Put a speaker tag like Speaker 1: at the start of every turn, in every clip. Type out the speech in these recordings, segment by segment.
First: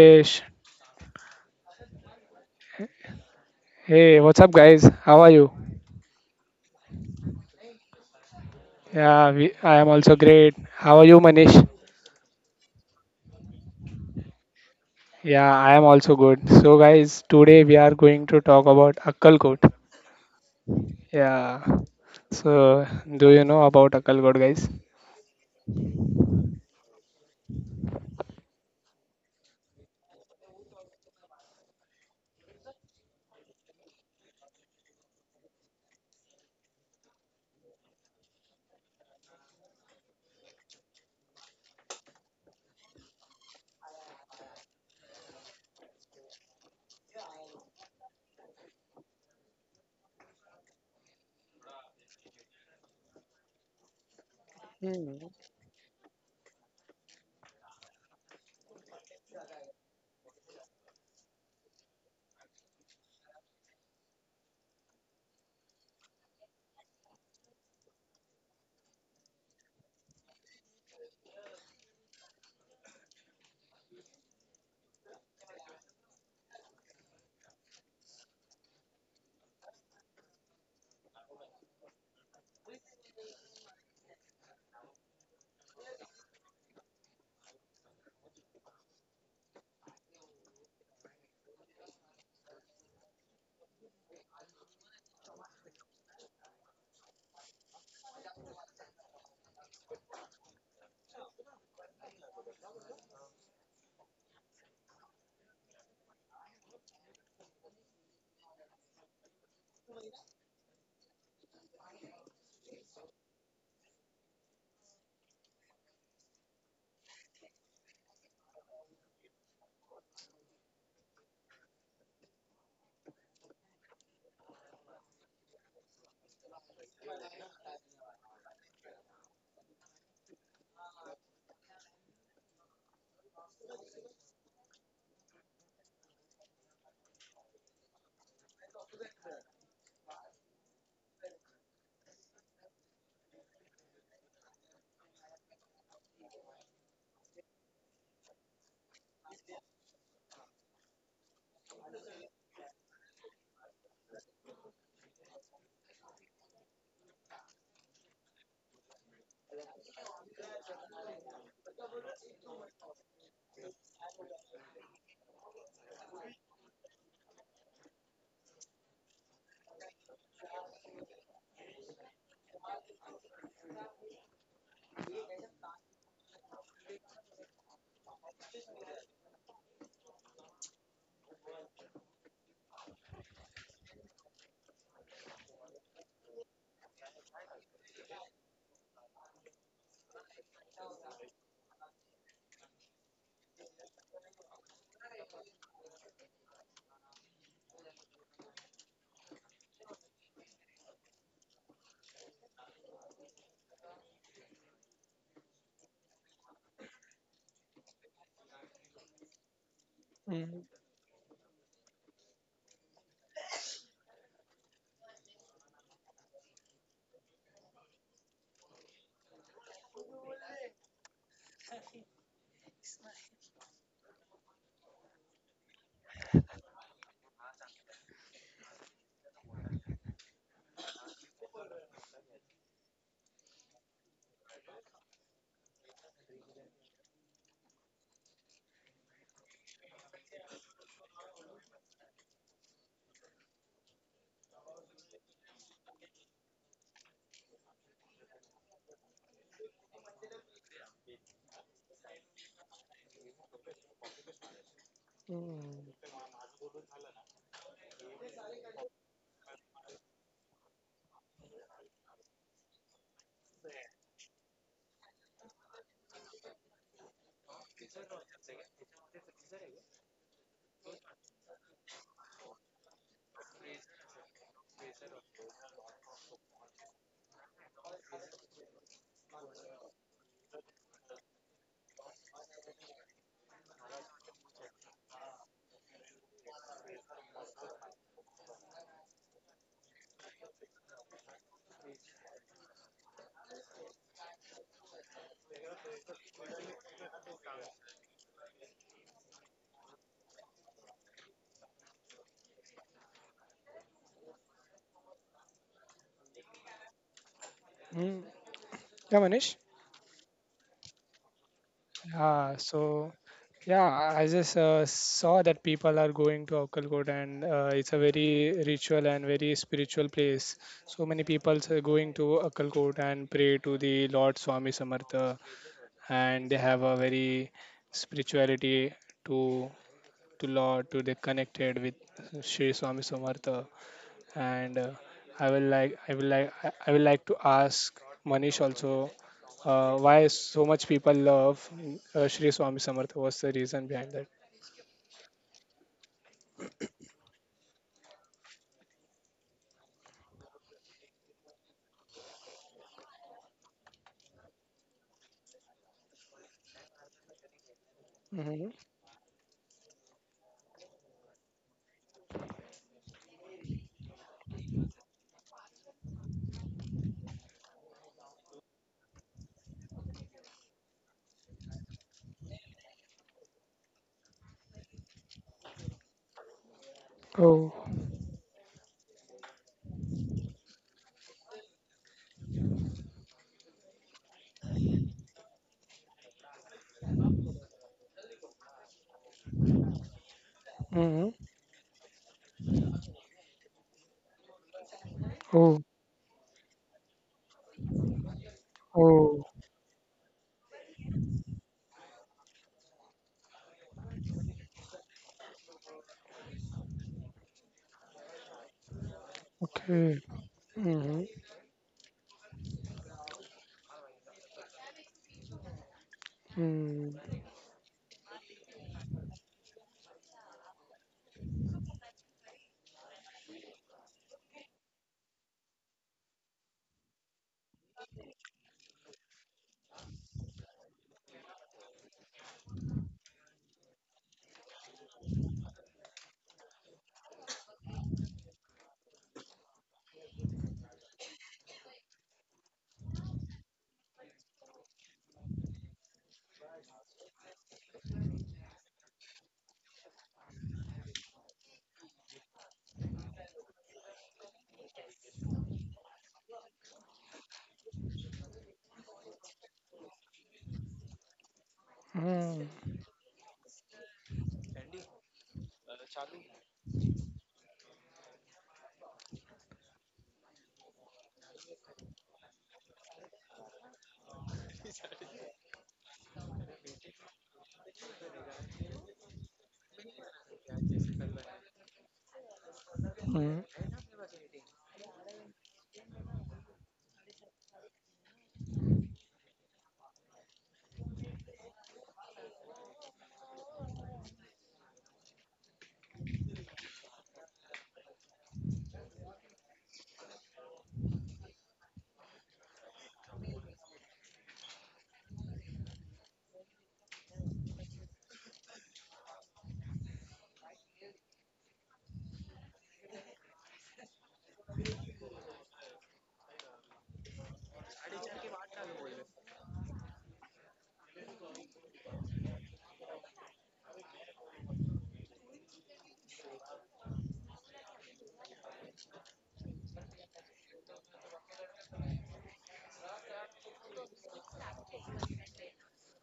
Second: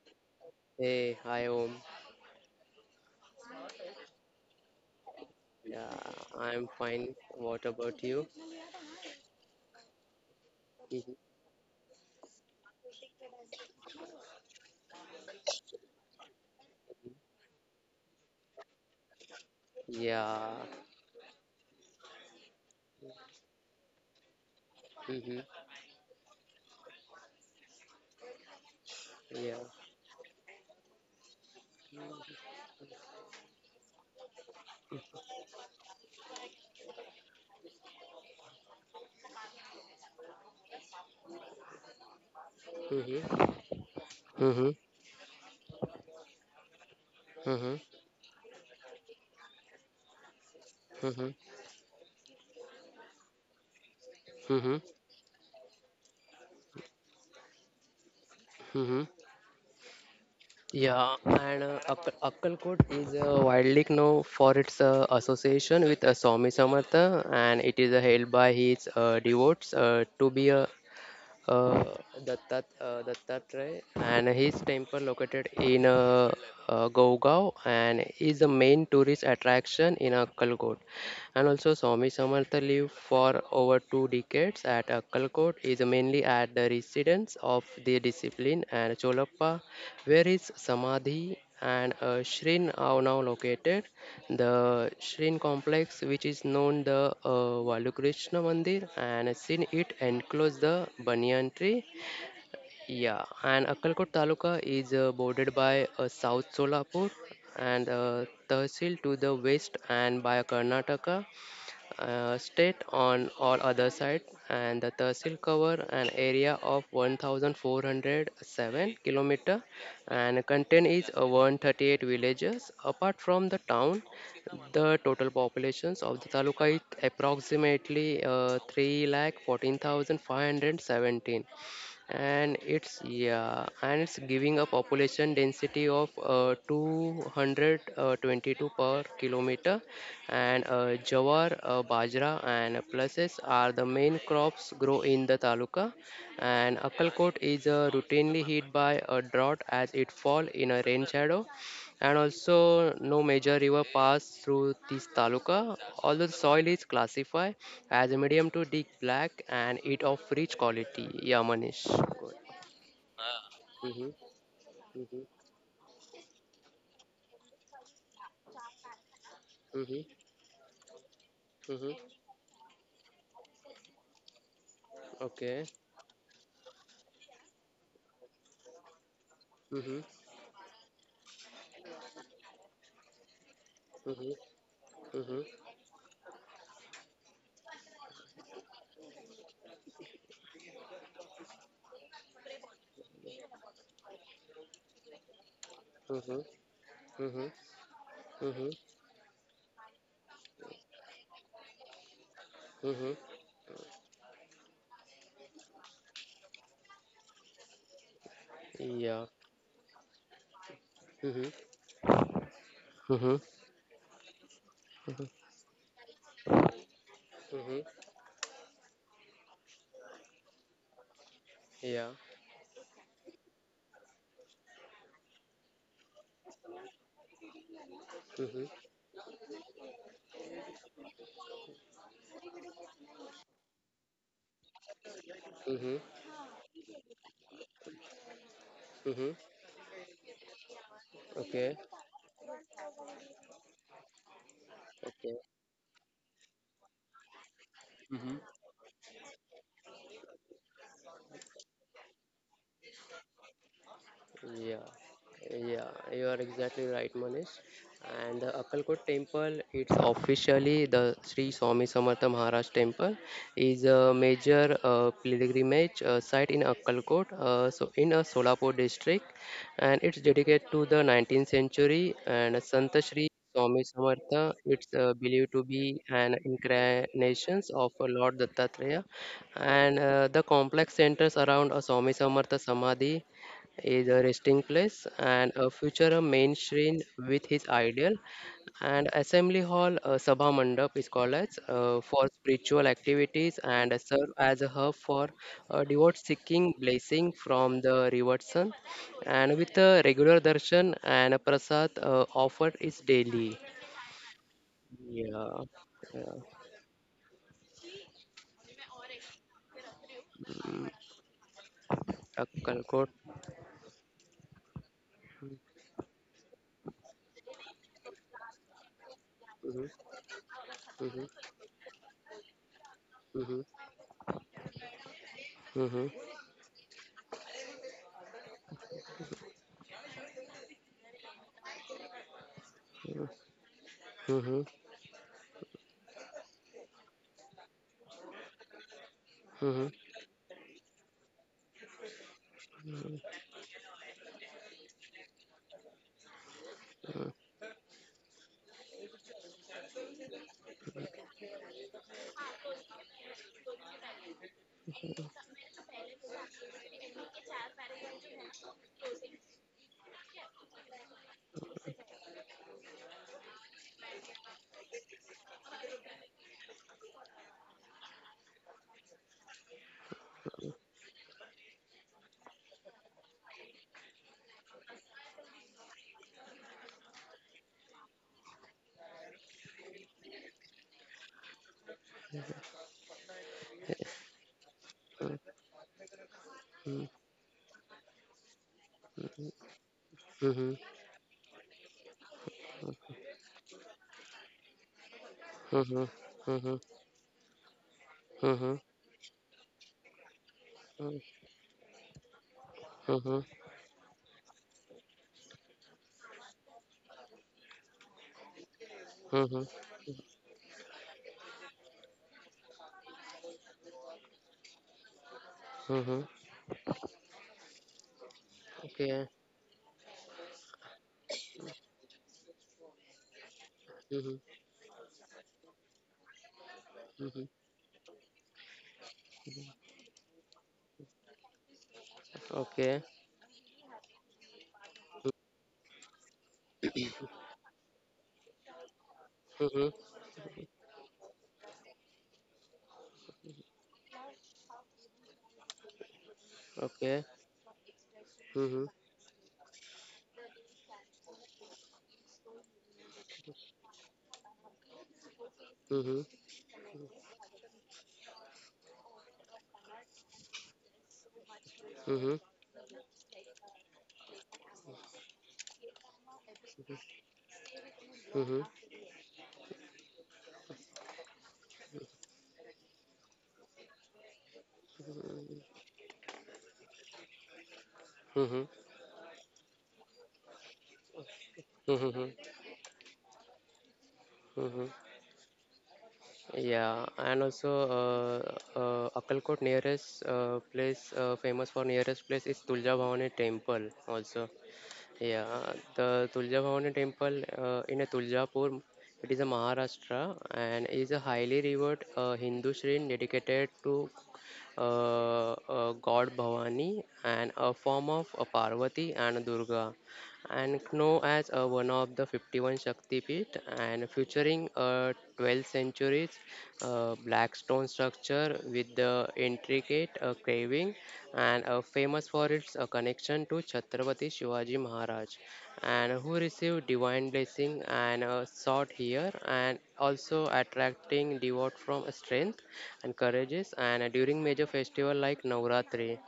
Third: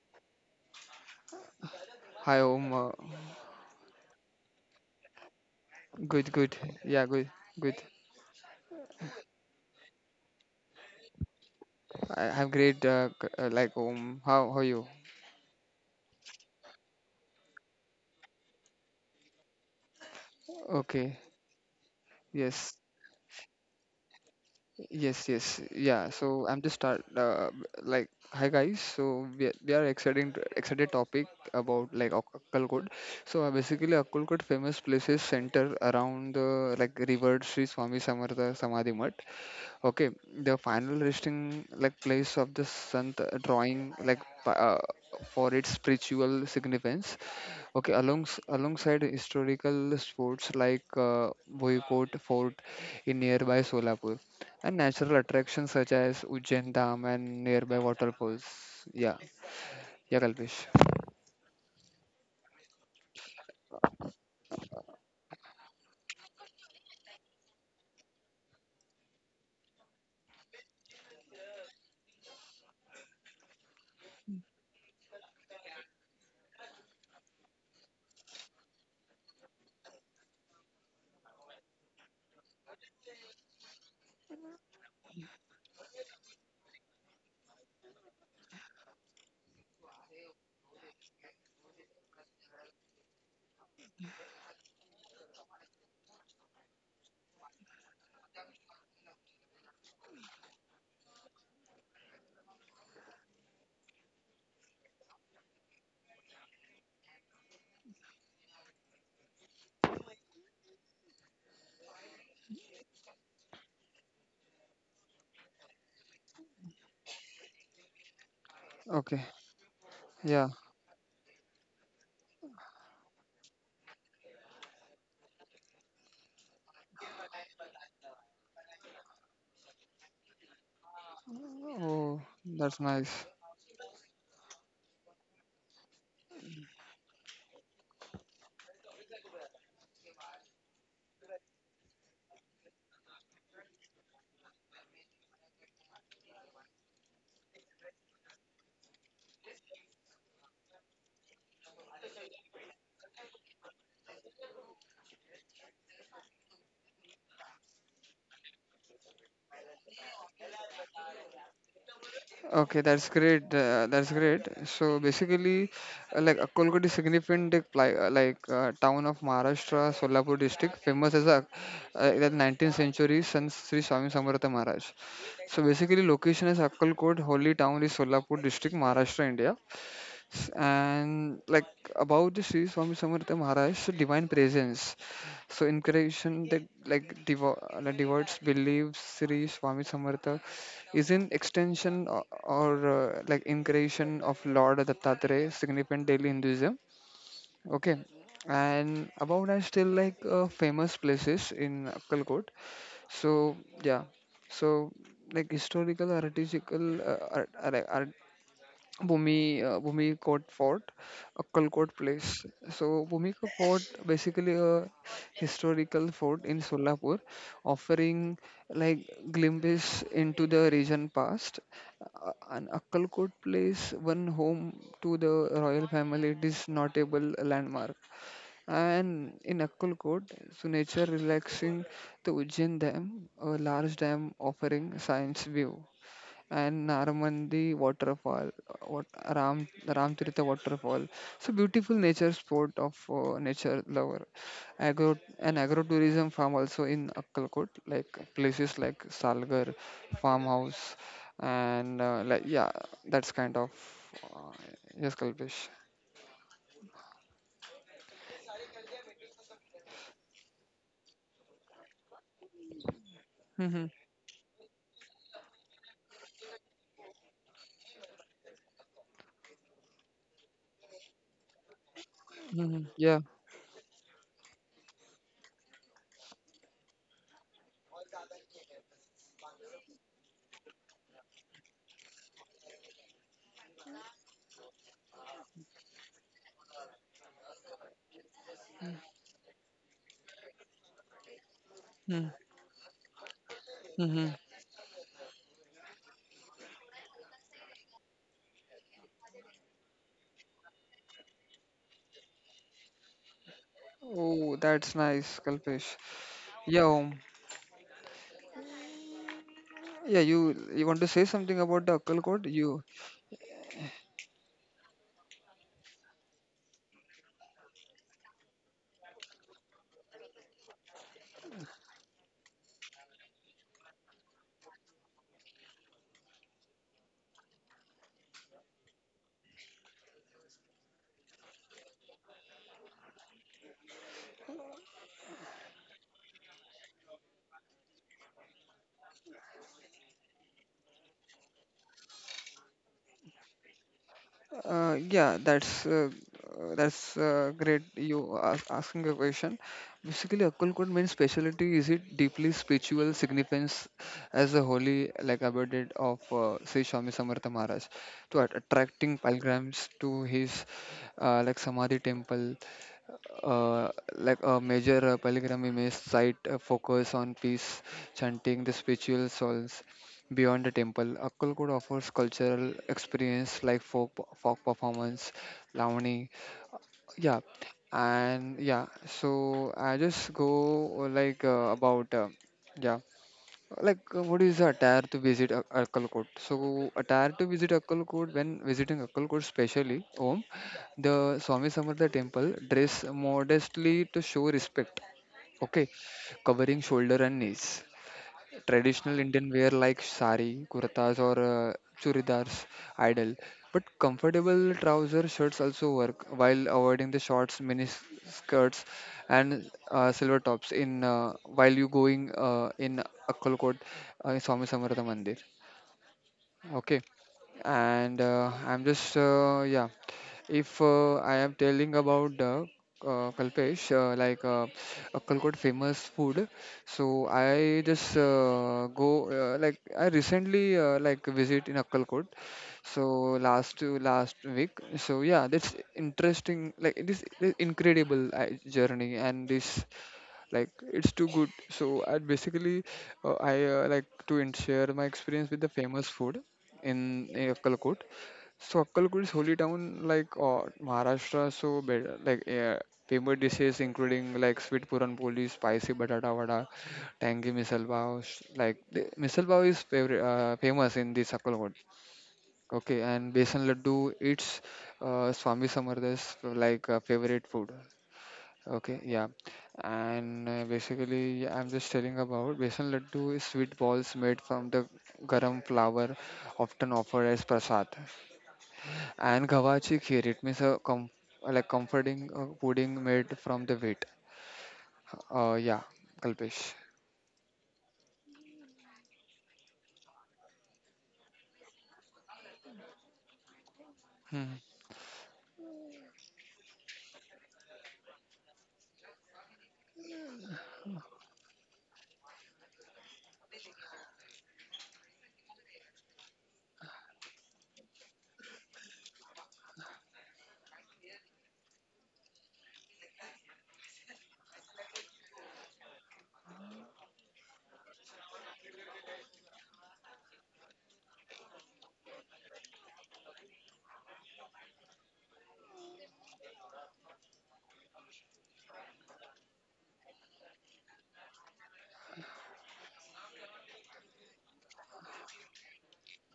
Speaker 1: Kalpesh.
Speaker 2: Hey, hi, Om.
Speaker 3: Hi Om,
Speaker 1: Hey, what's up, guys? How are you?
Speaker 2: Yeah,
Speaker 3: good, good.
Speaker 2: I'm
Speaker 3: Yeah,
Speaker 2: fine.
Speaker 3: good,
Speaker 2: What
Speaker 3: good.
Speaker 2: about you?
Speaker 1: I am also great. How are
Speaker 2: Mhm.
Speaker 1: you, Manish?
Speaker 3: I have great, like Om. How are you?
Speaker 1: Yeah, I am also good. So, guys, today we are going to talk about Akkalkot.
Speaker 2: Yeah.
Speaker 3: Okay.
Speaker 1: Yeah.
Speaker 3: Yes,
Speaker 1: So, do you know about Akkalkot, guys?
Speaker 3: yes,
Speaker 2: Mm-hmm.
Speaker 3: yes. Yeah. So I'm just start like hi guys. So we are,
Speaker 2: Yeah.
Speaker 3: we are exciting excited topic about like Akkalkot. So basically Akkalkot famous places center around the like revered Sri Swami Samartha Samadhi Math. Okay, the final resting like place of the Sant
Speaker 2: Mm-hmm.
Speaker 3: drawing like
Speaker 2: Mm-hmm.
Speaker 3: for its spiritual significance.
Speaker 2: Mm-hmm.
Speaker 3: Okay, alongside historical sports like
Speaker 2: Mm-hmm.
Speaker 3: Boycott Fort in nearby Solapur and
Speaker 2: Mm-hmm.
Speaker 3: natural attractions such as Ujjain Dam and nearby waterfalls.
Speaker 2: Mm-hmm.
Speaker 3: Yeah, yeah, Kalpesh.
Speaker 2: Yeah, and Akkalkot is widely known for its association with Swami Samartha, and it is held by his devotees to be a uh, Dattatreya and his temple located in Gaogao and is the main tourist attraction in Kalgot. And also, Swami Samartha lived for over two decades at Akkalkot, is mainly at the residence of the discipline and Cholappa, where his Samadhi and Shrin are now located. The Shrin complex, which is known the Valukrishna Mandir, and seen it enclose the banyan tree. Yeah, and Akkalkot Taluka is bordered by South Solapur and Tehsil to the west, and by Karnataka state on all other side, and the tehsil cover an area of 1407
Speaker 3: Okay,
Speaker 2: kilometer
Speaker 3: yeah.
Speaker 2: and contain is 138 villages apart from the town. The total populations of the taluka is approximately 3 lakh 14,517,
Speaker 3: Oh,
Speaker 2: and
Speaker 3: that's
Speaker 2: it's
Speaker 3: nice.
Speaker 2: yeah and it's giving a population density of 222 per kilometer. And jawar bajra and pulses are the main crops grow in the taluka, and akalkot is routinely hit by a drought as it fall in a rain shadow, and also no major river pass through this taluka. Although the soil is classified as a medium to deep black and it of rich quality. Yeah, Manish. Good.
Speaker 3: Okay, that's great. That's
Speaker 2: Mhm,
Speaker 3: great. So
Speaker 2: mhm,
Speaker 3: basically, like Akkolkot is significant like town of Maharashtra,
Speaker 2: mhm,
Speaker 3: Solapur district, famous as a
Speaker 2: mhm.
Speaker 3: that 19th century San Sri Swami Samartha Maharaj. So
Speaker 2: Okay.
Speaker 3: basically, location is Akkolkot, holy town is Solapur district, Maharashtra, India.
Speaker 2: Mhm,
Speaker 3: And like about the Sri Swami Samartha Maharaj, so divine
Speaker 2: mhm,
Speaker 3: presence.
Speaker 2: mhm,
Speaker 3: So in creation that like devotees believe Sri Swami Samartha is an extension or like incarnation of Lord Dattatreya, significant daily
Speaker 2: mhm,
Speaker 3: Hinduism.
Speaker 2: mhm,
Speaker 3: Okay.
Speaker 2: mhm,
Speaker 3: And about that still like famous places in Akkalkot.
Speaker 2: mhm.
Speaker 3: So yeah. So like historical, artistical, art,
Speaker 2: Yeah.
Speaker 3: Bhumikot Fort,
Speaker 2: Mhm,
Speaker 3: Akkalkot Place. So
Speaker 2: mhm,
Speaker 3: Bhumika Fort basically a
Speaker 2: mhm,
Speaker 3: historical fort in Solapur,
Speaker 2: mhm.
Speaker 3: offering like glimpses into the region past.
Speaker 2: Yeah.
Speaker 3: And Akkalkot Place, one home to the royal family, it is notable landmark.
Speaker 2: Mhm,
Speaker 3: And in Akkalkot, so nature relaxing the Ujjain Dam, a large dam offering science view
Speaker 2: mhm,
Speaker 3: and Naramandi waterfall, what
Speaker 2: mhm.
Speaker 3: Ramtirtha waterfall. So
Speaker 2: Okay.
Speaker 3: beautiful nature sport of nature lover. Agro
Speaker 2: Okay.
Speaker 3: and agrotourism farm also in Akkalkot, like
Speaker 2: Mhm.
Speaker 3: places like Salgar farmhouse and like yeah, that's kind of
Speaker 2: Yeah,
Speaker 3: yes, Kalpesh.
Speaker 2: yeah, you are exactly right, Manish. And the Akkalkot temple, it's officially the Sri Swami Samartha Maharaj temple,
Speaker 3: Mm-hmm.
Speaker 2: is a major pilgrimage site in Akkalkot, so in a Solapur district, and it's dedicated to the 19th century and
Speaker 3: Mm-hmm.
Speaker 2: Sant
Speaker 3: Yeah.
Speaker 2: Sri Swami Samartha. It's believed to be an incarnation of Lord Dattatreya, and the complex centers around a Swami Samartha Samadhi, is a resting place and a future a mainstream with his ideal and assembly hall, sabha mandap is called as for spiritual activities and
Speaker 3: Mm-hmm.
Speaker 2: serve as a hub for devotees seeking blessing from the revered sun, and with a regular darshan and a prasad offered is daily.
Speaker 3: Oh, that's nice,
Speaker 2: Yeah,
Speaker 3: Kalpesh.
Speaker 2: yeah.
Speaker 3: Yeah,
Speaker 1: Mm-hmm. Yeah, Manish.
Speaker 3: yeah. You
Speaker 2: Mm,
Speaker 3: want to say something about the Akkalkot?
Speaker 1: Yeah,
Speaker 3: You
Speaker 1: so
Speaker 2: Akkalkot.
Speaker 1: yeah, I just saw that people are going to Akkalkot, and it's a very ritual and very
Speaker 2: Mhm,
Speaker 1: spiritual place. So
Speaker 2: mhm,
Speaker 1: many people are going to Akkalkot and
Speaker 2: mhm,
Speaker 1: pray to the Lord Swami Samartha,
Speaker 2: mhm, mhm,
Speaker 1: and they have a very spirituality to to Lord to they connected with Sri Swami Samartha.
Speaker 2: mhm,
Speaker 1: And I will like I will like I will like to ask Manish also
Speaker 2: mhm, mhm,
Speaker 1: why so much people love Shri Swami Samartha. What's the reason behind that?
Speaker 3: Yeah, that's great. You are asking a question. Basically, Akal Kot means speciality is it deeply spiritual significance as a holy, like abided of Sri Swami Samartha Maharaj, to
Speaker 1: Hmm.
Speaker 3: attracting pilgrims to his like Samadhi temple, uh, like a major pilgrimage site focus on peace, chanting the spiritual souls. Beyond the temple, Akkalkod offers cultural experience like folk performance, lavani. Yeah,
Speaker 1: Oh.
Speaker 3: and yeah, so I just go like about yeah, like what is the attire to visit Akkalkod? So
Speaker 2: mhm,
Speaker 3: attire to visit Akkalkod when visiting Akkalkod, specially Om,
Speaker 2: mhm.
Speaker 3: the
Speaker 1: Hmm.
Speaker 3: Swami Samartha temple dress modestly to show respect.
Speaker 2: Hı
Speaker 3: Okay,
Speaker 1: Oh.
Speaker 2: hı. Hı
Speaker 3: covering
Speaker 2: hı.
Speaker 3: shoulder and knees
Speaker 2: Hı hı.
Speaker 3: traditional Indian
Speaker 1: Oh.
Speaker 3: wear like sari, kurtas, or churidars
Speaker 2: Hı
Speaker 3: ideal.
Speaker 2: hı.
Speaker 3: But comfortable trouser shirts also work while avoiding the shorts, mini skirts,
Speaker 2: Hı
Speaker 3: and
Speaker 2: hı.
Speaker 1: Okay.
Speaker 3: silver tops in
Speaker 1: Hmm.
Speaker 3: while you going in Akkalkot, Swami Samartha Mandir.
Speaker 2: Hı hı.
Speaker 3: Okay,
Speaker 1: Mm.
Speaker 3: and I'm just
Speaker 2: Okay.
Speaker 3: yeah, if I am telling about the Kalpesh,
Speaker 2: Hı
Speaker 3: like
Speaker 2: hı.
Speaker 3: Kalkot famous food. So
Speaker 2: Hı
Speaker 3: I
Speaker 2: hı.
Speaker 3: just go like I recently like visit in Akkalkot. So
Speaker 2: Okay.
Speaker 3: last to last week. So yeah, that's interesting. Like this is it is incredible journey, and this
Speaker 2: Hı hı.
Speaker 3: like it's too good. So I basically I like to share my experience with the famous food
Speaker 2: Okay.
Speaker 3: in Akkalkot.
Speaker 2: Hı
Speaker 3: So
Speaker 2: hı.
Speaker 3: Akkalkot is holy town like Maharashtra. So better like famous dishes including like sweet puran poli, spicy
Speaker 2: Hı
Speaker 3: batata
Speaker 2: hı.
Speaker 3: vada, tangy misal pav. Like misal pav is favorite, famous in this Akkalkot.
Speaker 2: Hı hı.
Speaker 3: Okay,
Speaker 1: Mm.
Speaker 3: and besan laddu it's Swami Samarthas like favorite food.
Speaker 2: Hı hı.
Speaker 3: Okay, yeah. And basically, I'm just telling about besan laddu is sweet balls made from the garam flour, often offered as prasad.
Speaker 2: Hı hı.
Speaker 3: And gavachi kheer, it means a com like
Speaker 2: Hı
Speaker 3: comforting
Speaker 2: hı.
Speaker 3: pudding made from
Speaker 1: Mm.
Speaker 3: the wheat.
Speaker 2: Hı hı.
Speaker 3: Yeah, Kalpesh.
Speaker 2: Yeah, and also Akkalkot nearest place famous for nearest place is Tulja Bhavani temple also.
Speaker 3: Hmm.
Speaker 2: Yeah, the Tulja Bhavani temple in a Tuljapur, it is a Maharashtra, and is a highly revered Hindu shrine dedicated to god Bhavani and a form of Parvati and Durga, and known as one of the 51 Shakti Pit, and featuring a 12th century black stone structure with the intricate carving, and famous for its connection to Chhatrapati Shivaji Maharaj, and who received divine blessing and sought here, and also attracting devote from strength and courageous and during major festival like Navratri.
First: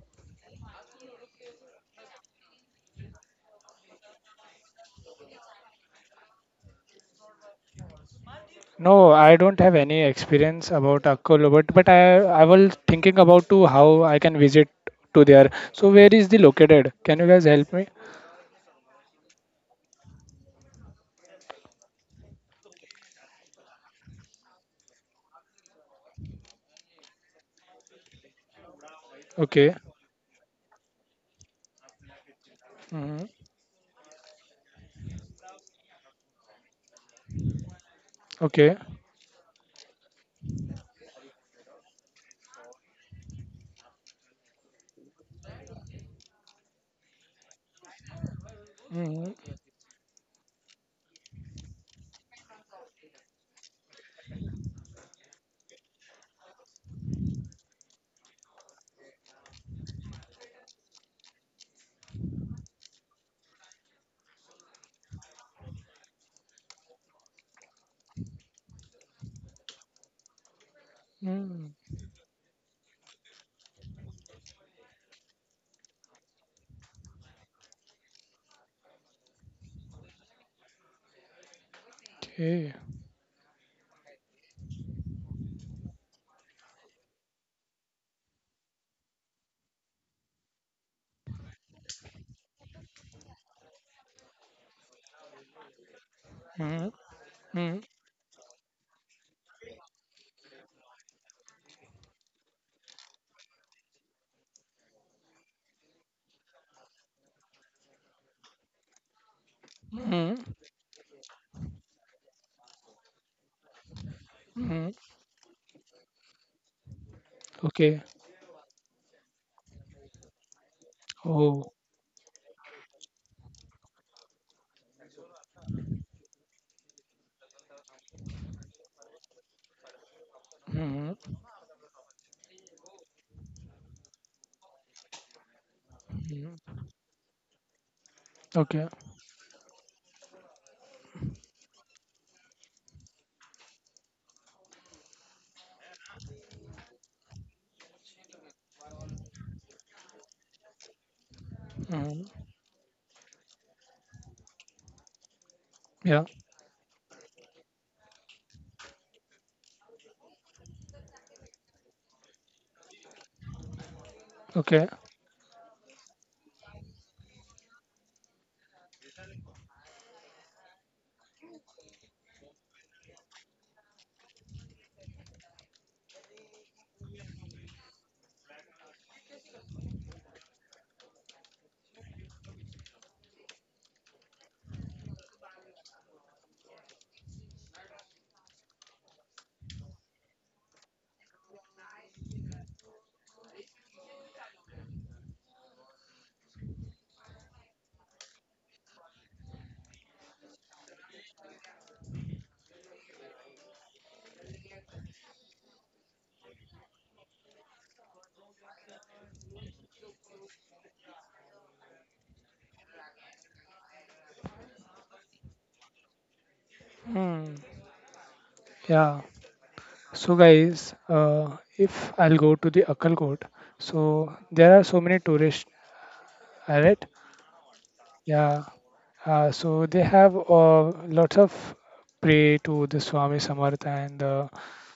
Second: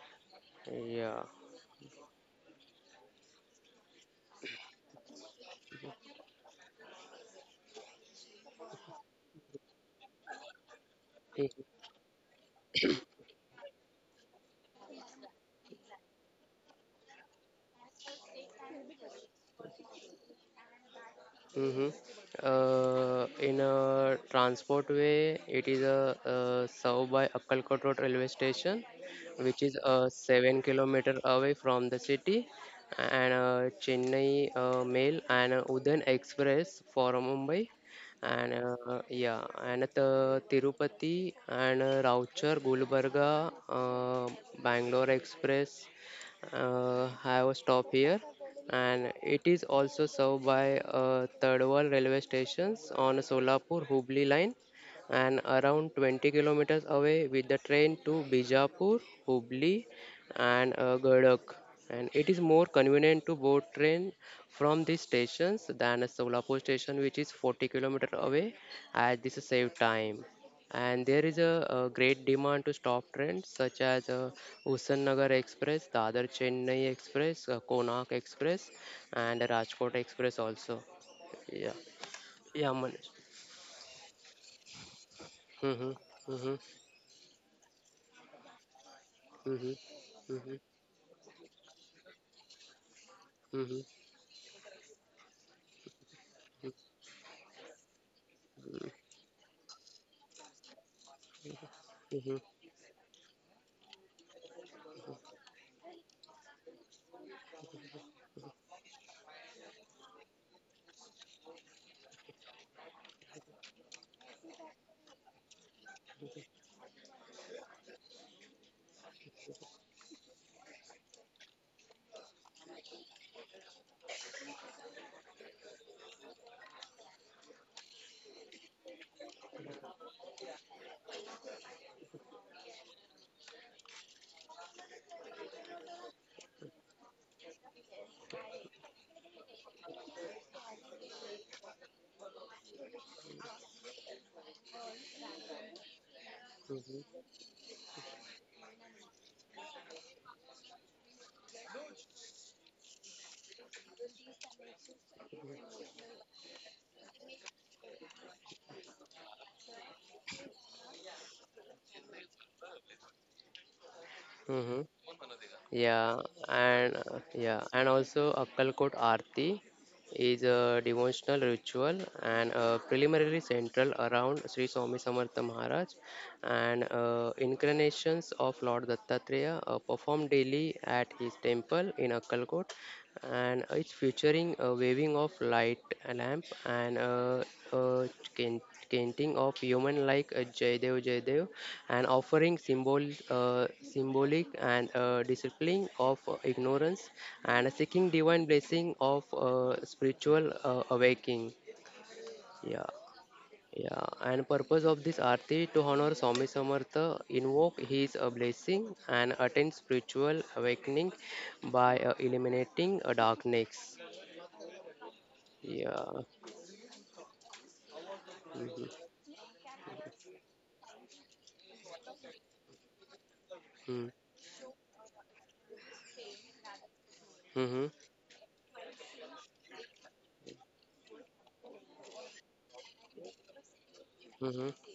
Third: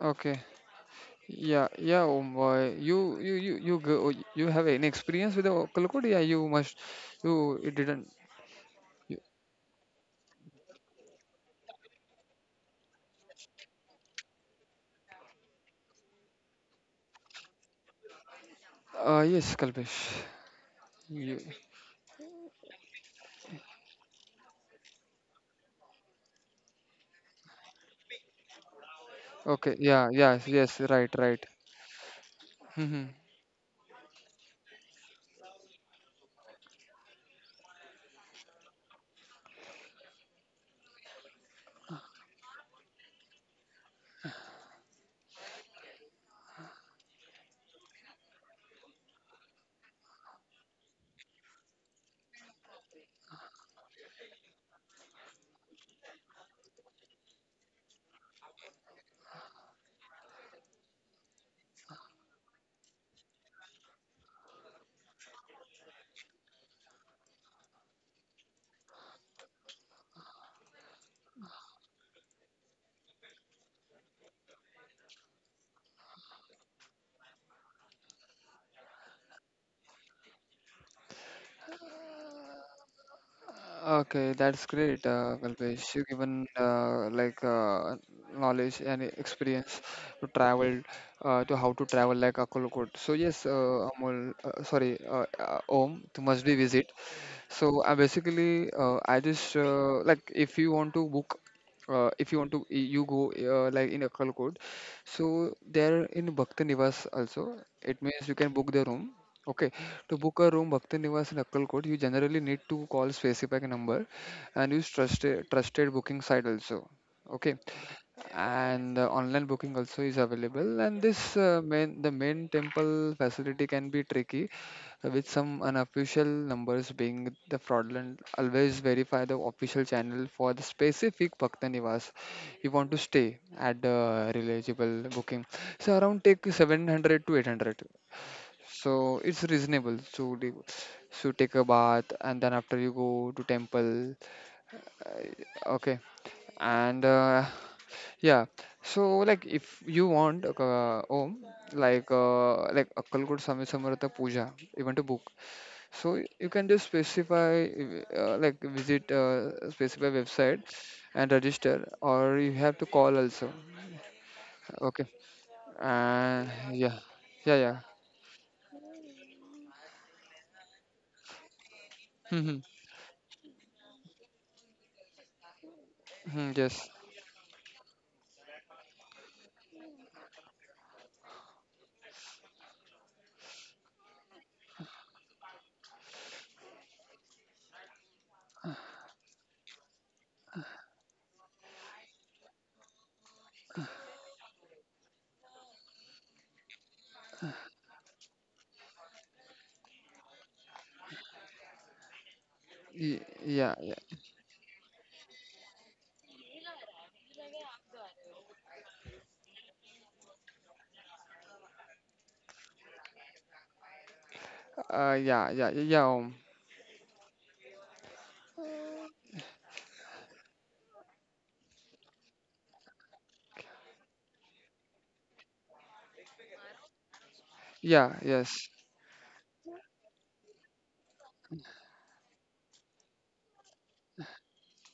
Speaker 3: Okay.
Speaker 2: Yeah.
Speaker 3: Yeah, yeah. You have any experience with the kalkut? Yeah, you must. You, it didn't.
Speaker 1: No,
Speaker 3: You,
Speaker 1: I don't have any experience about Akolo, but but I was thinking about to how I can visit to there. So where is the located? Can you guys help me?
Speaker 3: yes, Kalpesh. You,
Speaker 2: Mm-hmm. In a transport way, it is a served by Akkalkot Road railway station, which
Speaker 1: Okay.
Speaker 3: okay.
Speaker 2: is
Speaker 3: Yeah. Yes.
Speaker 2: seven
Speaker 3: Yes. Right.
Speaker 2: kilometer
Speaker 3: Right.
Speaker 2: away from the city,
Speaker 3: Mm-hmm.
Speaker 2: and Chennai Mail and Udan Express for Mumbai, and
Speaker 1: Okay.
Speaker 2: uh, yeah, and at, Tirupati and Rauchar, Gulbarga, Bangalore Express have a stop here, and
Speaker 1: Mm,
Speaker 2: it is also served by Tadwal railway stations on Solapur Hubli line and around 20 kilometers away with the train to Bijapur, Hubli and Gadak. And it is more convenient to board train from these stations than a Solapur station, which is 40 kilometers away, as this save time. And there is
Speaker 1: mm,
Speaker 2: a great demand to stop trains such as Nagar Express, Dadar Chennai Express, Konark Express, and Rajkot Express also. Yeah, yeah,
Speaker 1: okay.
Speaker 2: Manish.
Speaker 3: Okay, that's great, Kalpesh.
Speaker 2: Mm-hmm,
Speaker 3: You given
Speaker 2: mm-hmm,
Speaker 3: like knowledge and
Speaker 2: mm-hmm,
Speaker 3: experience to
Speaker 2: mm-hmm,
Speaker 3: travel, to how to travel like Akolkot. So yes,
Speaker 2: mm-hmm,
Speaker 3: Amol, sorry, Om, you must be
Speaker 1: Mm,
Speaker 3: visit.
Speaker 1: mm,
Speaker 3: So I basically I just like if you want to book, if you want to
Speaker 2: mm-hmm,
Speaker 3: you go like in Akkal Code. So there in Bhakti Niwas also it means you can book the room. Okay, to
Speaker 1: mm,
Speaker 3: book a room Bhakti Niwas in Akkal Code, you generally need to call specific number and use
Speaker 1: mm,
Speaker 3: trusted booking site also. Okay,
Speaker 1: okay.
Speaker 3: and online booking also is available, and this
Speaker 1: Oh.
Speaker 3: main the main temple facility can be tricky with some unofficial numbers being the fraudulent. Always verify the official channel for the
Speaker 1: Mm,
Speaker 3: specific Bhakta Niwas you want to stay at the reliable booking. So around take
Speaker 1: mm,
Speaker 3: 700 to 800.
Speaker 1: okay.
Speaker 3: So it's reasonable to so take a bath and then after you go to temple. Okay, and
Speaker 2: mm-hmm.
Speaker 3: uh, yeah, so like if you want, Om,
Speaker 1: Mm,
Speaker 3: like akkalkot swami samartha puja you want to book, so
Speaker 1: yeah.
Speaker 3: you can just specify, like visit a specify website and register, or you have to call also.
Speaker 2: Mm-hmm.
Speaker 1: Okay.
Speaker 3: Okay.
Speaker 2: Yeah,
Speaker 3: Uh,
Speaker 2: and
Speaker 3: yeah,
Speaker 2: uh,
Speaker 3: yeah,
Speaker 2: yeah,
Speaker 3: yeah.
Speaker 2: and also Akkalkot Aarti is a devotional ritual and
Speaker 3: Mm-hmm.
Speaker 2: preliminary central around Sri Swami Samartha Maharaj
Speaker 3: Mm-hmm, yes.
Speaker 2: and incarnations of Lord Dattatreya performed daily at his temple in Akkalkot, and it's featuring a waving of light lamp and painting of human like Jaidev Jaidev and offering symbol, symbolic and discipline of ignorance, and seeking divine blessing of spiritual awakening. Yeah.
Speaker 3: Yeah, yeah.
Speaker 2: Yeah, and purpose of this arti to honor Swami Samartha, invoke his blessing and attain spiritual awakening by eliminating a darkness.
Speaker 3: Yeah, yeah, yeah.
Speaker 2: Yeah.
Speaker 1: Mm,
Speaker 2: Mm-hmm.
Speaker 1: yeah. So guys, if I'll go to the Akkalkot, so there are so many tourists, alright?
Speaker 2: Mm-hmm.
Speaker 3: Yeah,
Speaker 1: Yeah.
Speaker 3: yes.
Speaker 1: So they have lots of pray to the Swami Samartha, and the
Speaker 2: Mm-hmm.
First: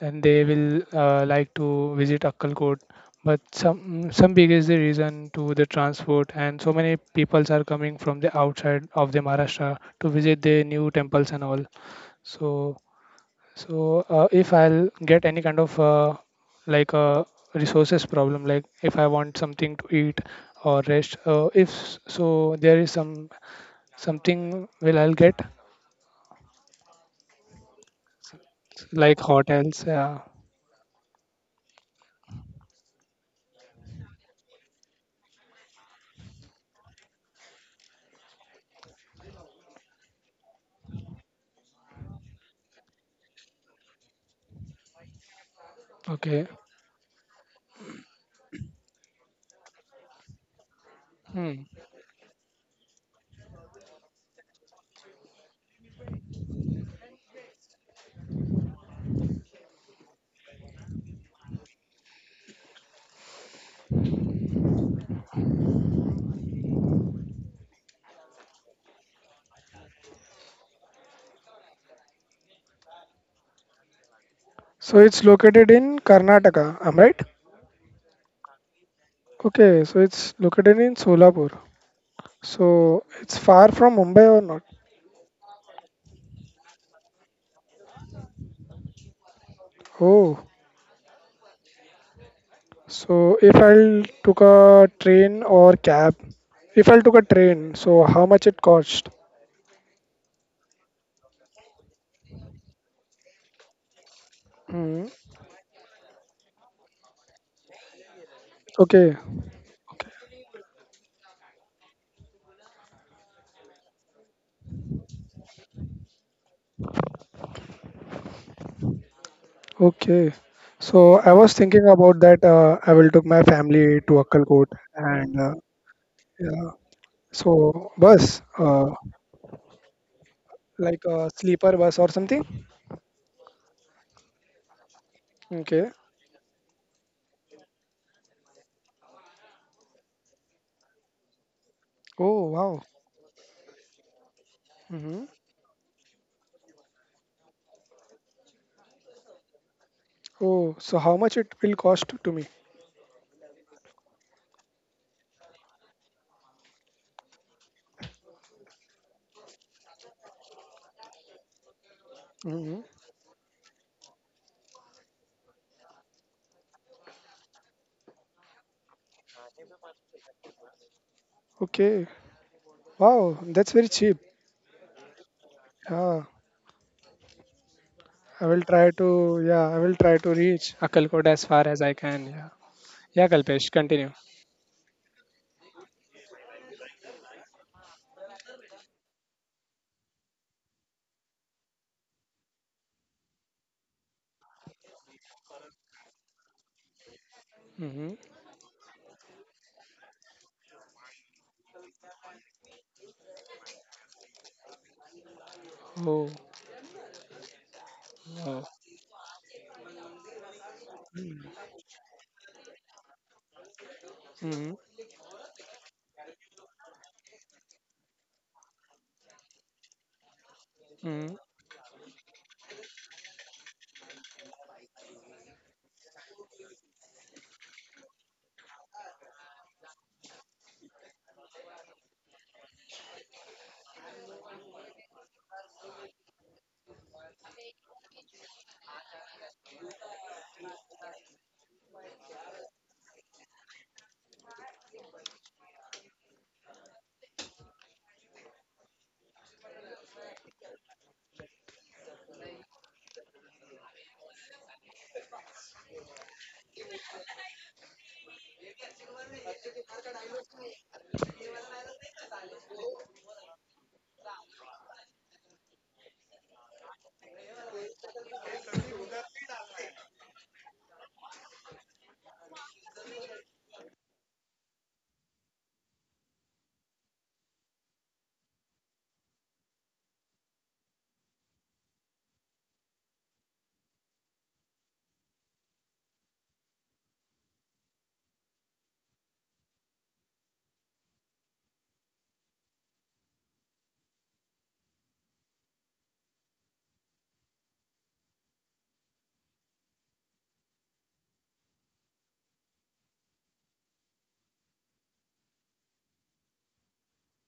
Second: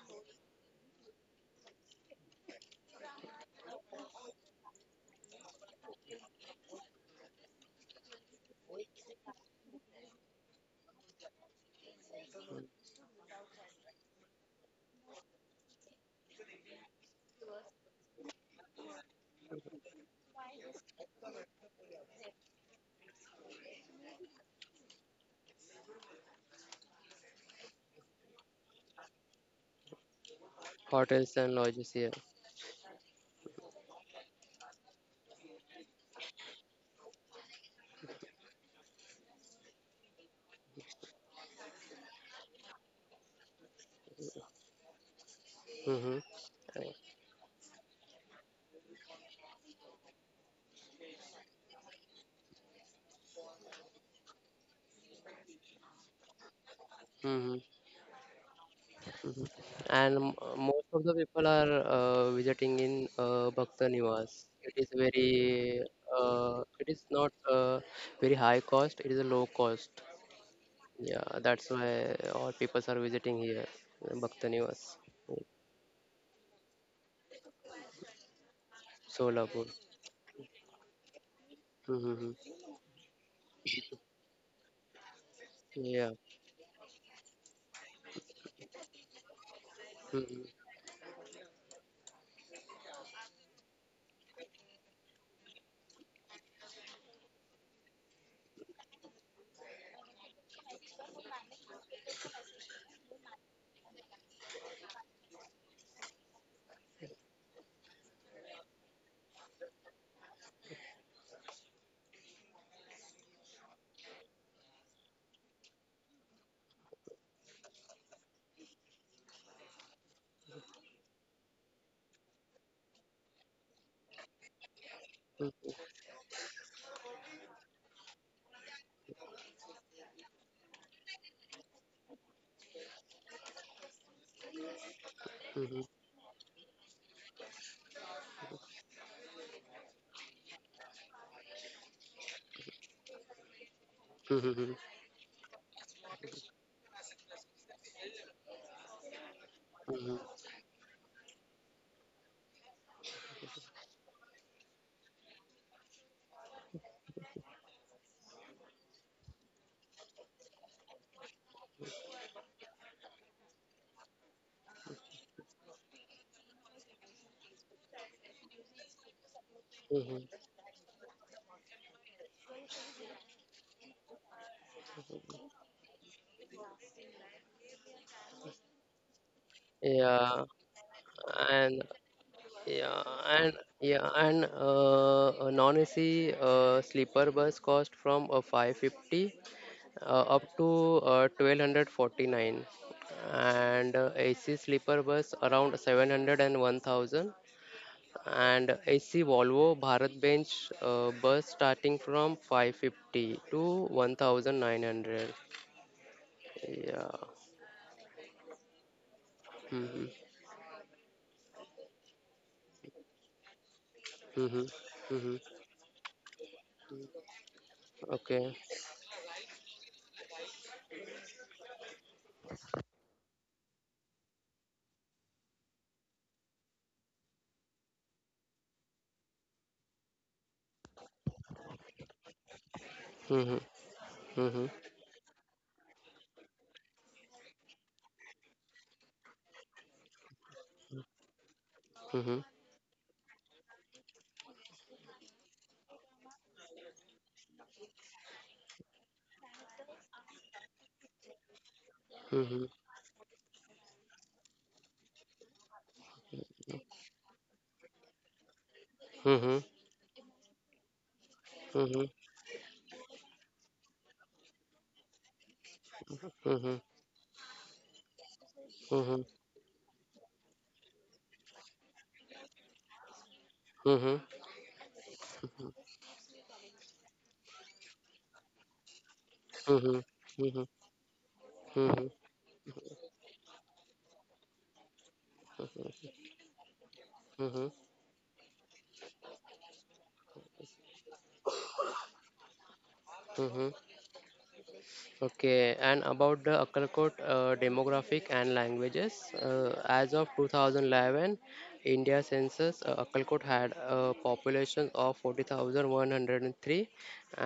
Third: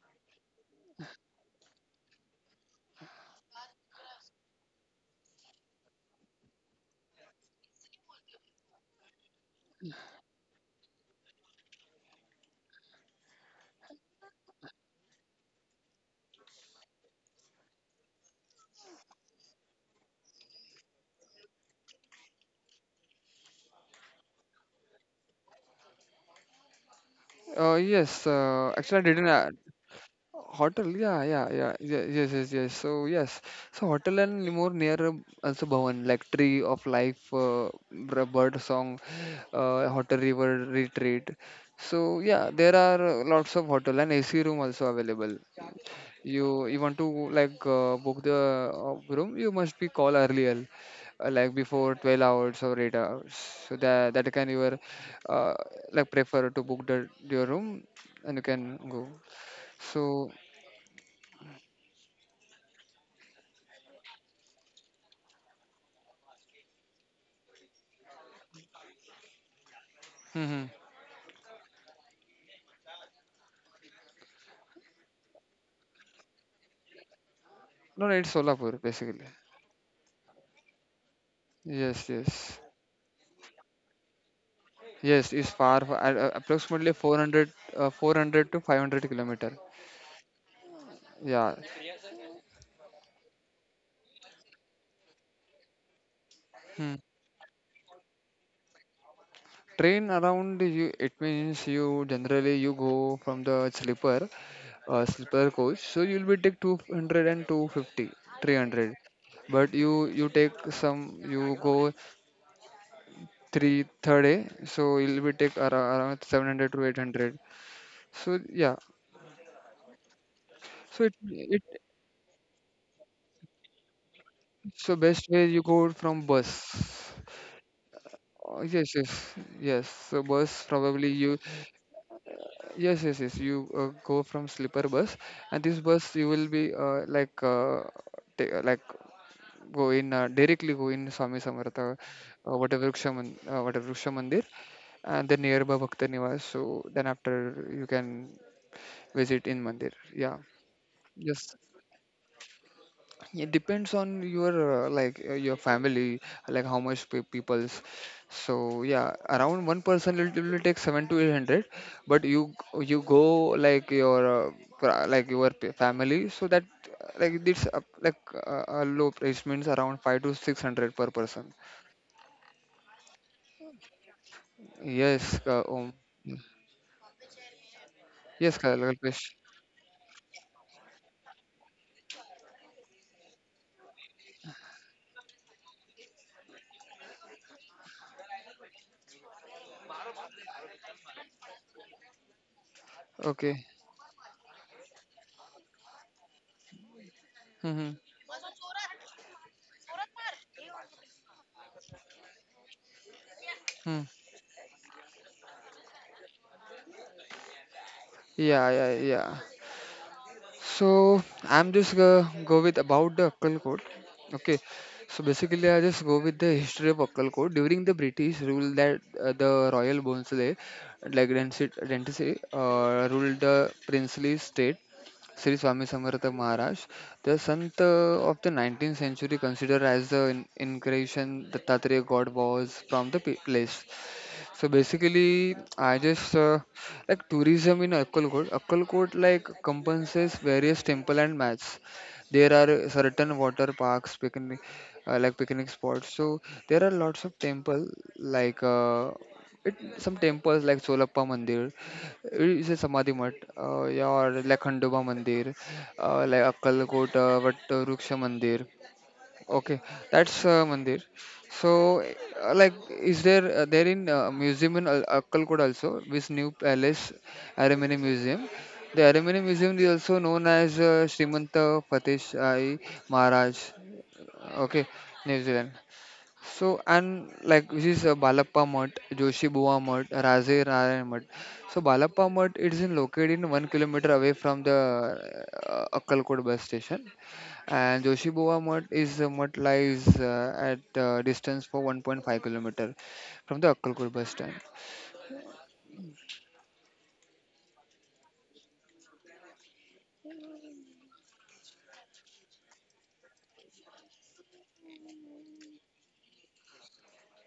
Speaker 1: and they will like to visit Akkalkot. But some big is the reason to the transport, and so many peoples are coming from the outside of the Maharashtra to visit the new temples and all. So so if I'll get any kind of like a resources problem, like if I want something to eat or rest, if s- so there is some something will I'll get
Speaker 3: Yes. Actually, I
Speaker 1: like
Speaker 3: didn't.
Speaker 1: hotels. Yeah.
Speaker 3: Hotel, yeah,
Speaker 2: Hotels
Speaker 3: yeah,
Speaker 2: and
Speaker 3: yeah,
Speaker 2: lodges.
Speaker 3: yeah,
Speaker 2: Yeah.
Speaker 3: yes, yes, yes. So yes, so hotel and more near also Bhavan, like tree of life, bird song, hotel river retreat. So yeah, there are lots of hotel and AC room also available.
Speaker 2: Mhm.
Speaker 1: Okay.
Speaker 3: You want
Speaker 2: Correct.
Speaker 3: to like book the room, you must be call earlier, like
Speaker 1: Hmm.
Speaker 3: before 12 hours or 8 hours. So that can your uh, like prefer to book the your
Speaker 2: Mhm.
Speaker 3: room and you can go.
Speaker 2: Mhm. And
Speaker 3: So.
Speaker 2: most of the people are visiting in Bhakta Niwas. It is very, it is not very high cost. It is a low cost.
Speaker 3: Mm-hmm.
Speaker 2: Yeah, that's why all people are visiting here, Bhakta Niwas,
Speaker 1: So it's located in Karnataka, am I right?
Speaker 3: No, no, it's Solapur basically.
Speaker 2: Solapur.
Speaker 1: Okay, so it's located in Solapur.
Speaker 3: Yes,
Speaker 2: Mm-hmm.
Speaker 3: yes,
Speaker 1: So it's far from Mumbai or not?
Speaker 3: yes. It's far
Speaker 2: Yeah.
Speaker 3: at, approximately 400 to 500 kilometer.
Speaker 2: Mm-hmm.
Speaker 1: Oh,
Speaker 3: Yeah.
Speaker 1: so if I'll took a train or cab, if
Speaker 3: Hmm.
Speaker 1: I took a train, so how much it cost?
Speaker 3: Train around you. It means you generally you go from the
Speaker 1: Hmm.
Speaker 3: sleeper coach. So you'll be take 200 and 250, 300.
Speaker 1: Okay,
Speaker 3: But you take some. You go three third day. So you'll be take around 700 to 800. So yeah.
Speaker 1: okay.
Speaker 3: So it
Speaker 1: So I was
Speaker 3: it
Speaker 1: thinking about that. I will took my family to Akkalkot,
Speaker 3: So best
Speaker 1: and
Speaker 3: way you go from
Speaker 1: yeah.
Speaker 3: bus.
Speaker 1: So bus,
Speaker 3: Yes, yes, yes. So bus
Speaker 1: like
Speaker 3: probably
Speaker 1: a
Speaker 3: you.
Speaker 1: sleeper bus or something.
Speaker 3: Yes, yes, yes. You go from sleeper bus, and this
Speaker 2: Mm-hmm.
Speaker 1: Okay.
Speaker 3: bus you will be like like go in directly go in Swami Samartha,
Speaker 1: Oh wow.
Speaker 3: whatever Vriksha Mandir,
Speaker 2: Mm-hmm.
Speaker 1: Mm-hmm.
Speaker 3: and then nearby Bhakta Niwas. So then after you can visit in Mandir.
Speaker 2: Mm-hmm.
Speaker 3: Yeah.
Speaker 1: Oh, so how much it
Speaker 3: Yes.
Speaker 1: will cost to me?
Speaker 3: It depends on your like your family, like how much people's. So yeah, around one person it will take seven to eight hundred. But
Speaker 1: Hmm.
Speaker 3: you go like your like your family, so that like this like low price means around five to
Speaker 2: Mm-hmm.
Speaker 3: six hundred per person.
Speaker 1: Okay. Wow, that's very cheap.
Speaker 3: Yes,
Speaker 1: Yeah, I
Speaker 3: yes,
Speaker 1: will try
Speaker 3: Kalpesh.
Speaker 1: to. Yeah, I will try to
Speaker 2: Yeah.
Speaker 1: reach Akalkot as far as
Speaker 2: And
Speaker 1: I can. Yeah.
Speaker 2: Yeah,
Speaker 1: Yeah,
Speaker 2: and
Speaker 1: Kalpesh, continue.
Speaker 2: a non-AC sleeper bus cost from 550 up to 1249,
Speaker 3: Okay.
Speaker 2: and AC sleeper bus around 700 and one thousand,
Speaker 3: Mm-hmm.
Speaker 1: Hmm.
Speaker 2: and AC Volvo Bharat Bench bus starting from 550 to
Speaker 3: Mm.
Speaker 2: 1900.
Speaker 1: Oh.
Speaker 2: Yeah.
Speaker 1: Oh.
Speaker 3: Yeah, yeah, yeah.
Speaker 2: Mm-hmm.
Speaker 3: So
Speaker 1: Mm-hmm.
Speaker 3: I'm just gonna go with about the Akkal Code. Okay,
Speaker 2: Mm-hmm.
Speaker 1: Mm-hmm.
Speaker 3: so
Speaker 2: Mm-hmm.
Speaker 3: basically I just go with the history of Akkal Code. During the British
Speaker 2: Okay.
Speaker 3: rule that the Royal Bonsle, like Rensi, ruled the princely state. Sri Swami Samartha Maharaj, the Sant of the 19th century, considered as the incarnation Dattatreya God was from the
Speaker 2: Mm-hmm.
Speaker 3: place.
Speaker 2: Mm-hmm.
Speaker 3: So basically, I just like tourism in Akkalkot. Akkalkot like compensates various temple and mats.
Speaker 2: Mm-hmm.
Speaker 3: There are certain water parks, like picnic spots. So there are lots of temple like some temples like Solappa Mandir, इसे समाधि मठ या और like Khandoba मंदिर like Akkalkot what वृक्ष मंदिर.
Speaker 2: Mm-hmm.
Speaker 3: Okay, that's Mandir. So,
Speaker 2: Mm-hmm.
Speaker 3: like, is there there in museum in Akkalkod also this new
Speaker 2: Mhm.
Speaker 3: palace, Arimony Museum. The
Speaker 2: Mhm.
Speaker 3: Arimony Museum is also known as Srimanta Fateh Shai Maharaj.
Speaker 2: Mhm.
Speaker 3: Okay, New Zealand. So and like this is Balappa Mutt, Joshi Buwa
Speaker 2: Mhm.
Speaker 3: Mutt, Raze
Speaker 2: Mhm.
Speaker 3: Narayan Mutt. So
Speaker 2: Mhm.
Speaker 3: Balappa Mutt it is in located in 1 kilometer away from the Akkalkod bus station,
Speaker 2: Mhm.
Speaker 3: and Joshibuwa Mutt is a mutt lies at distance for 1.5-kilometer from
Speaker 2: Mhm.
Speaker 3: the Akkalkur bus stand.
Speaker 2: Okay, and about the Akkalkot demographic and languages, as of 2011, India census, Akkalkot had a population of 40,103,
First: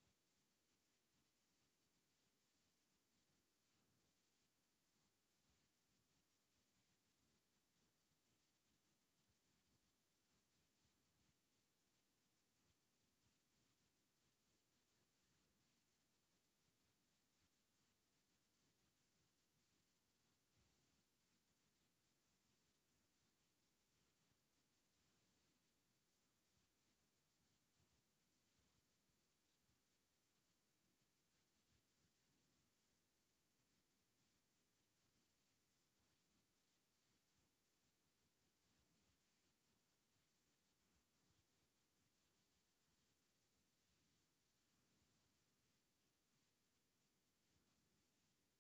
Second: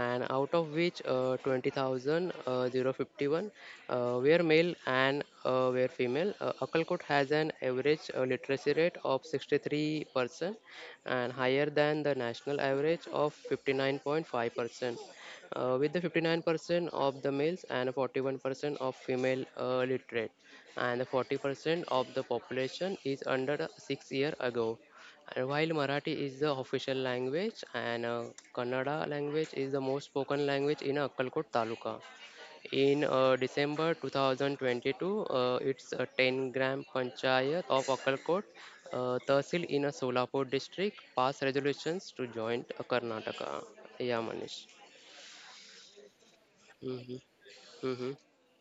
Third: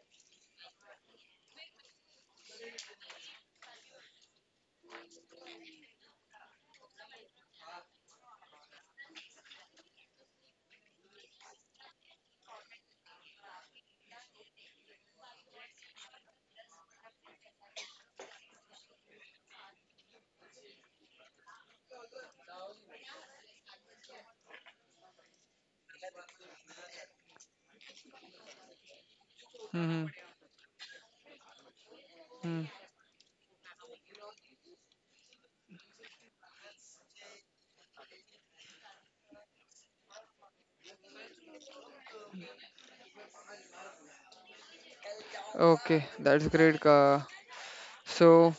Speaker 2: and out of which 20,051 were male and were female. Akkalkot has an average literacy rate of 63%, and higher than the national average of 59.5%, with the 59% of the males and 41% of female literate, and 40% of the population is under 6 year ago. And while marathi is the official language, and kannada language is the
Speaker 3: Hmm.
Speaker 2: most spoken language in akkalkot taluka,
Speaker 3: Hmm.
Speaker 2: in december 2022, it's a 10-gram panchayat of akkalkot tehsil in a solapur district passed resolutions to join karnataka. Yeah, manish.
Speaker 3: Okay, that's great.
Speaker 2: Mhm.
Speaker 3: Ka.
Speaker 2: Mm-hmm.
Speaker 3: So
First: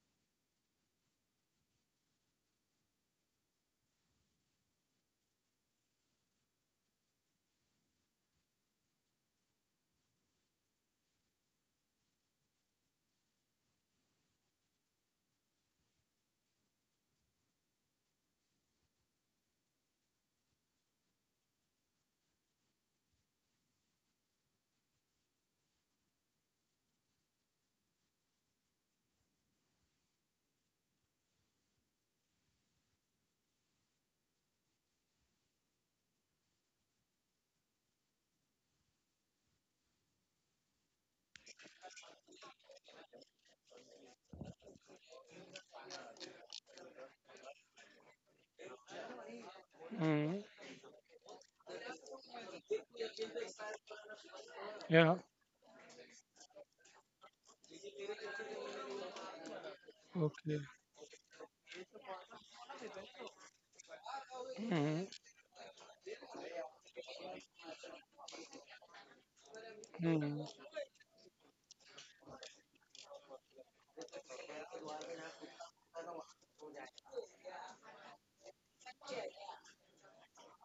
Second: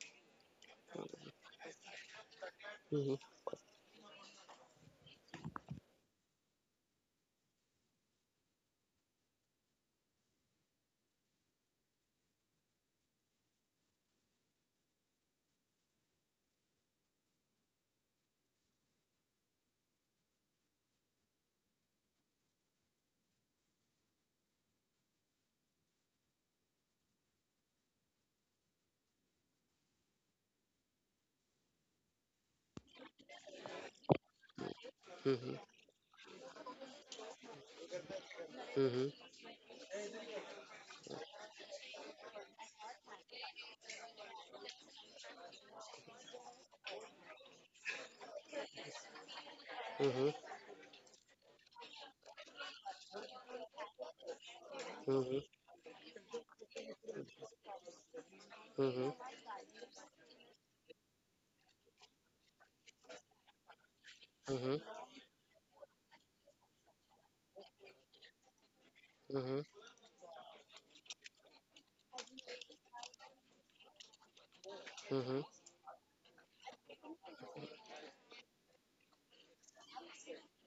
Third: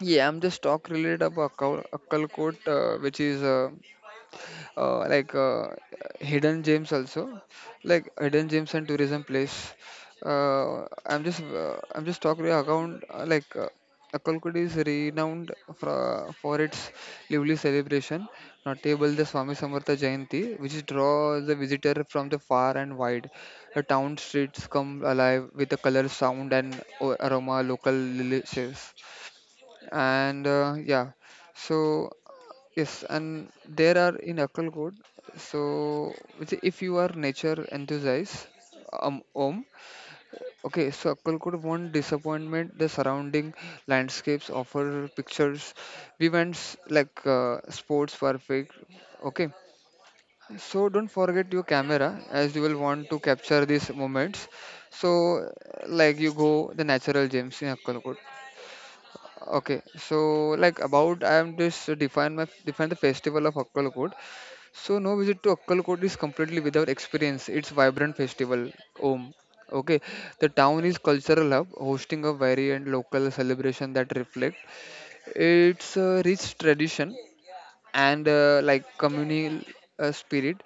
Speaker 3: yeah, I'm just talk related about Akkalkot,
Speaker 2: Mm-hmm.
Speaker 3: which is like hidden gems also like hidden gems and tourism place. I'm just talking account like Akalkudi is renowned for its lively celebration, notable the Swami Samartha Jayanti, which draws the visitor from the far and wide. The town streets come alive with the color, sound, and aroma local lily shares. And yeah, so yes, and there are in Akkalkot.
Speaker 2: Mm-hmm.
Speaker 3: So, which if you are nature enthusiast,
Speaker 2: Mm-hmm.
Speaker 3: Om, okay. So Akkalkot won't disappointment. The surrounding landscapes offer pictures, events like sports perfect. Okay.
Speaker 1: Mm-hmm.
Speaker 3: So don't forget your camera as you will want to capture these moments.
Speaker 1: Yeah.
Speaker 2: Mm-hmm.
Speaker 3: So like you go the natural gems in Akkalkot.
Speaker 2: Mm-hmm. Mm-hmm.
Speaker 3: Okay, so
Speaker 1: Okay.
Speaker 3: like about I am just define my define the festival of Akkalkot.
Speaker 2: Mm-hmm.
Speaker 3: So
Speaker 1: Mm-hmm.
Speaker 3: no visit to Akkalkot is completely without experience. Its vibrant festival, Om.
Speaker 2: Mm-hmm.
Speaker 3: Okay,
Speaker 1: Mm-hmm.
Speaker 3: the town is cultural hub, hosting a variant local celebration that reflect
Speaker 2: Mm-hmm.
Speaker 3: its rich tradition and like communal spirit.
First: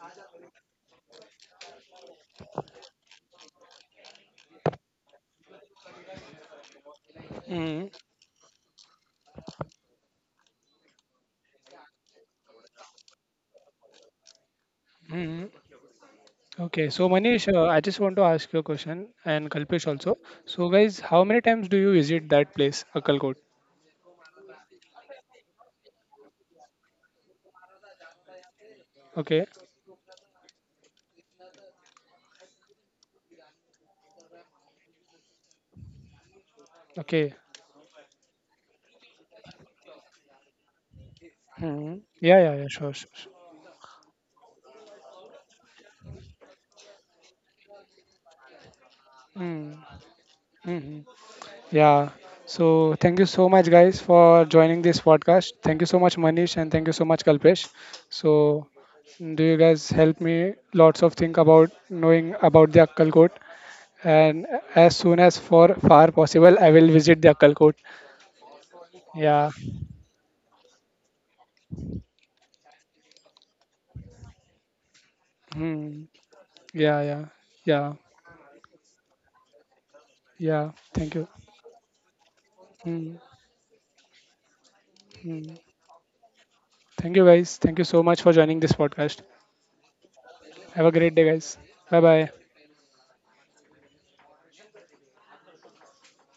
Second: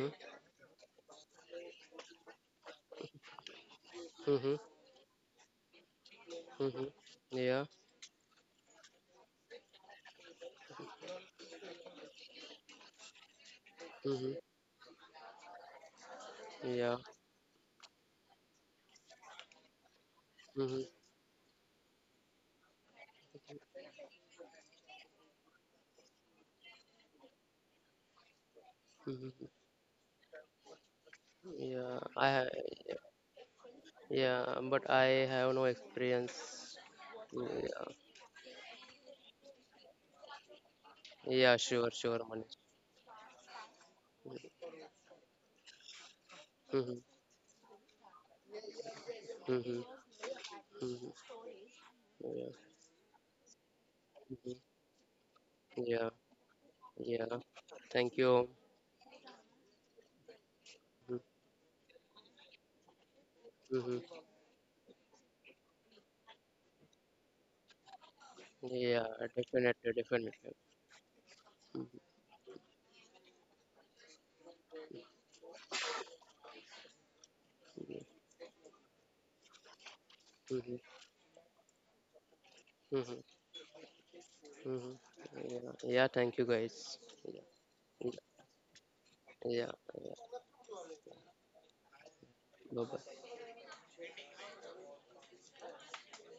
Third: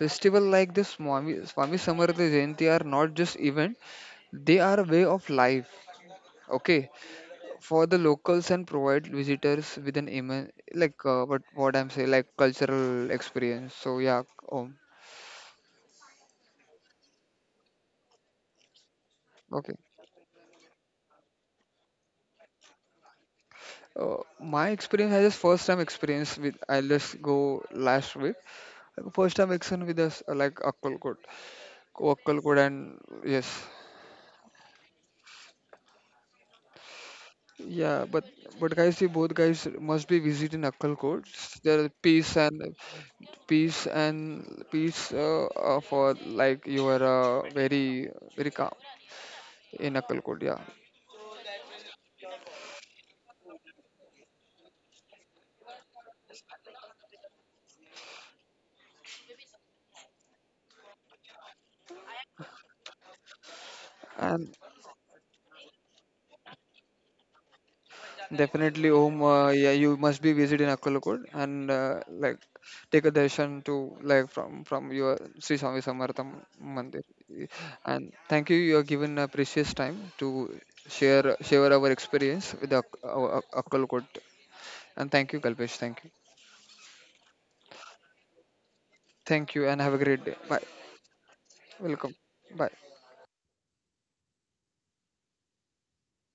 Speaker 3: Festival like the Swami Samartha Jayanti are not just event;
Speaker 2: Mm-hmm. Mm-hmm.
Speaker 3: they are a way of life.
Speaker 2: Mm-hmm.
Speaker 3: Okay,
Speaker 2: Yeah.
Speaker 3: for the locals and provide visitors with an immense like what I'm saying like cultural experience. So yeah,
Speaker 2: Mm-hmm.
Speaker 3: Om.
Speaker 1: Mm-hmm. Okay.
Speaker 2: Yeah.
Speaker 1: So Manish, I just want to ask you a question, and
Speaker 3: Okay.
Speaker 1: Kalpesh also. So
Speaker 2: Mm-hmm.
Speaker 1: guys, how many times do you visit that place, Akalkot?
Speaker 3: My experience, I just first time experience with, I'll just go last week. Like, first
Speaker 1: Okay.
Speaker 2: Mm-hmm.
Speaker 3: time experience with us, like Akkalkot.
Speaker 2: Yeah.
Speaker 3: Akkalkot and, yes.
Speaker 2: Yeah, but I have no experience.
Speaker 1: Okay.
Speaker 2: Yeah.
Speaker 3: Yeah, but guys, you both guys must be visiting Akkalkot.
Speaker 2: Yeah,
Speaker 3: There are
Speaker 2: sure,
Speaker 1: Mm.
Speaker 2: sure,
Speaker 3: peace
Speaker 1: Yeah, yeah,
Speaker 2: Manish.
Speaker 1: yeah,
Speaker 3: and
Speaker 1: sure, sure, sure.
Speaker 3: peace and peace for like you
Speaker 2: Mm-hmm.
Speaker 3: are very calm
Speaker 1: Mm.
Speaker 2: Mm-hmm.
Speaker 3: in Akkalkot, yeah.
Speaker 1: Hmm.
Speaker 2: Mm-hmm.
Speaker 1: Yeah.
Speaker 2: Yeah.
Speaker 1: So thank you so much, guys, for
Speaker 2: Mm-hmm.
Speaker 1: joining this podcast. Thank you so
Speaker 2: Yeah.
Speaker 1: much, Manish, and thank you so much,
Speaker 2: Yeah.
Speaker 1: Kalpesh.
Speaker 2: Thank
Speaker 1: So,
Speaker 2: you.
Speaker 1: do you guys help me lots of think about knowing about the Akkalkot?
Speaker 2: Mm-hmm.
Speaker 1: And
Speaker 3: And.
Speaker 1: as soon as for far possible, I will visit the Akkalkot.
Speaker 3: Definitely,
Speaker 2: Yeah,
Speaker 3: Om.
Speaker 1: Yeah.
Speaker 3: Yeah,
Speaker 2: definitely,
Speaker 3: you must be
Speaker 2: definitely.
Speaker 3: visiting Akkalakod and like take a darshan to like from your Sri Swami
Speaker 1: Mm.
Speaker 3: Samartham
Speaker 1: Yeah,
Speaker 3: Mandir.
Speaker 1: yeah, yeah,
Speaker 3: And thank you. You are given a precious time to
Speaker 1: yeah.
Speaker 2: Mhm.
Speaker 1: Thank
Speaker 3: share
Speaker 1: you.
Speaker 3: share our experience with
Speaker 1: Mm.
Speaker 2: Mhm.
Speaker 3: our Akkalakod.
Speaker 2: Mhm.
Speaker 3: And thank you,
Speaker 1: Mm.
Speaker 3: Kalpesh.
Speaker 2: Yeah.
Speaker 3: Thank
Speaker 2: Yeah,
Speaker 3: you.
Speaker 2: thank you guys.
Speaker 1: Thank you,
Speaker 2: Yeah,
Speaker 1: guys. Thank you so much for joining this podcast.
Speaker 3: Thank you,
Speaker 2: yeah,
Speaker 3: and have a
Speaker 2: yeah.
Speaker 3: great day.
Speaker 2: Yeah.
Speaker 3: Bye.
Speaker 1: Have a great day, guys. Bye
Speaker 3: Welcome.
Speaker 1: bye.
Speaker 3: Bye.
Speaker 2: Bye bye.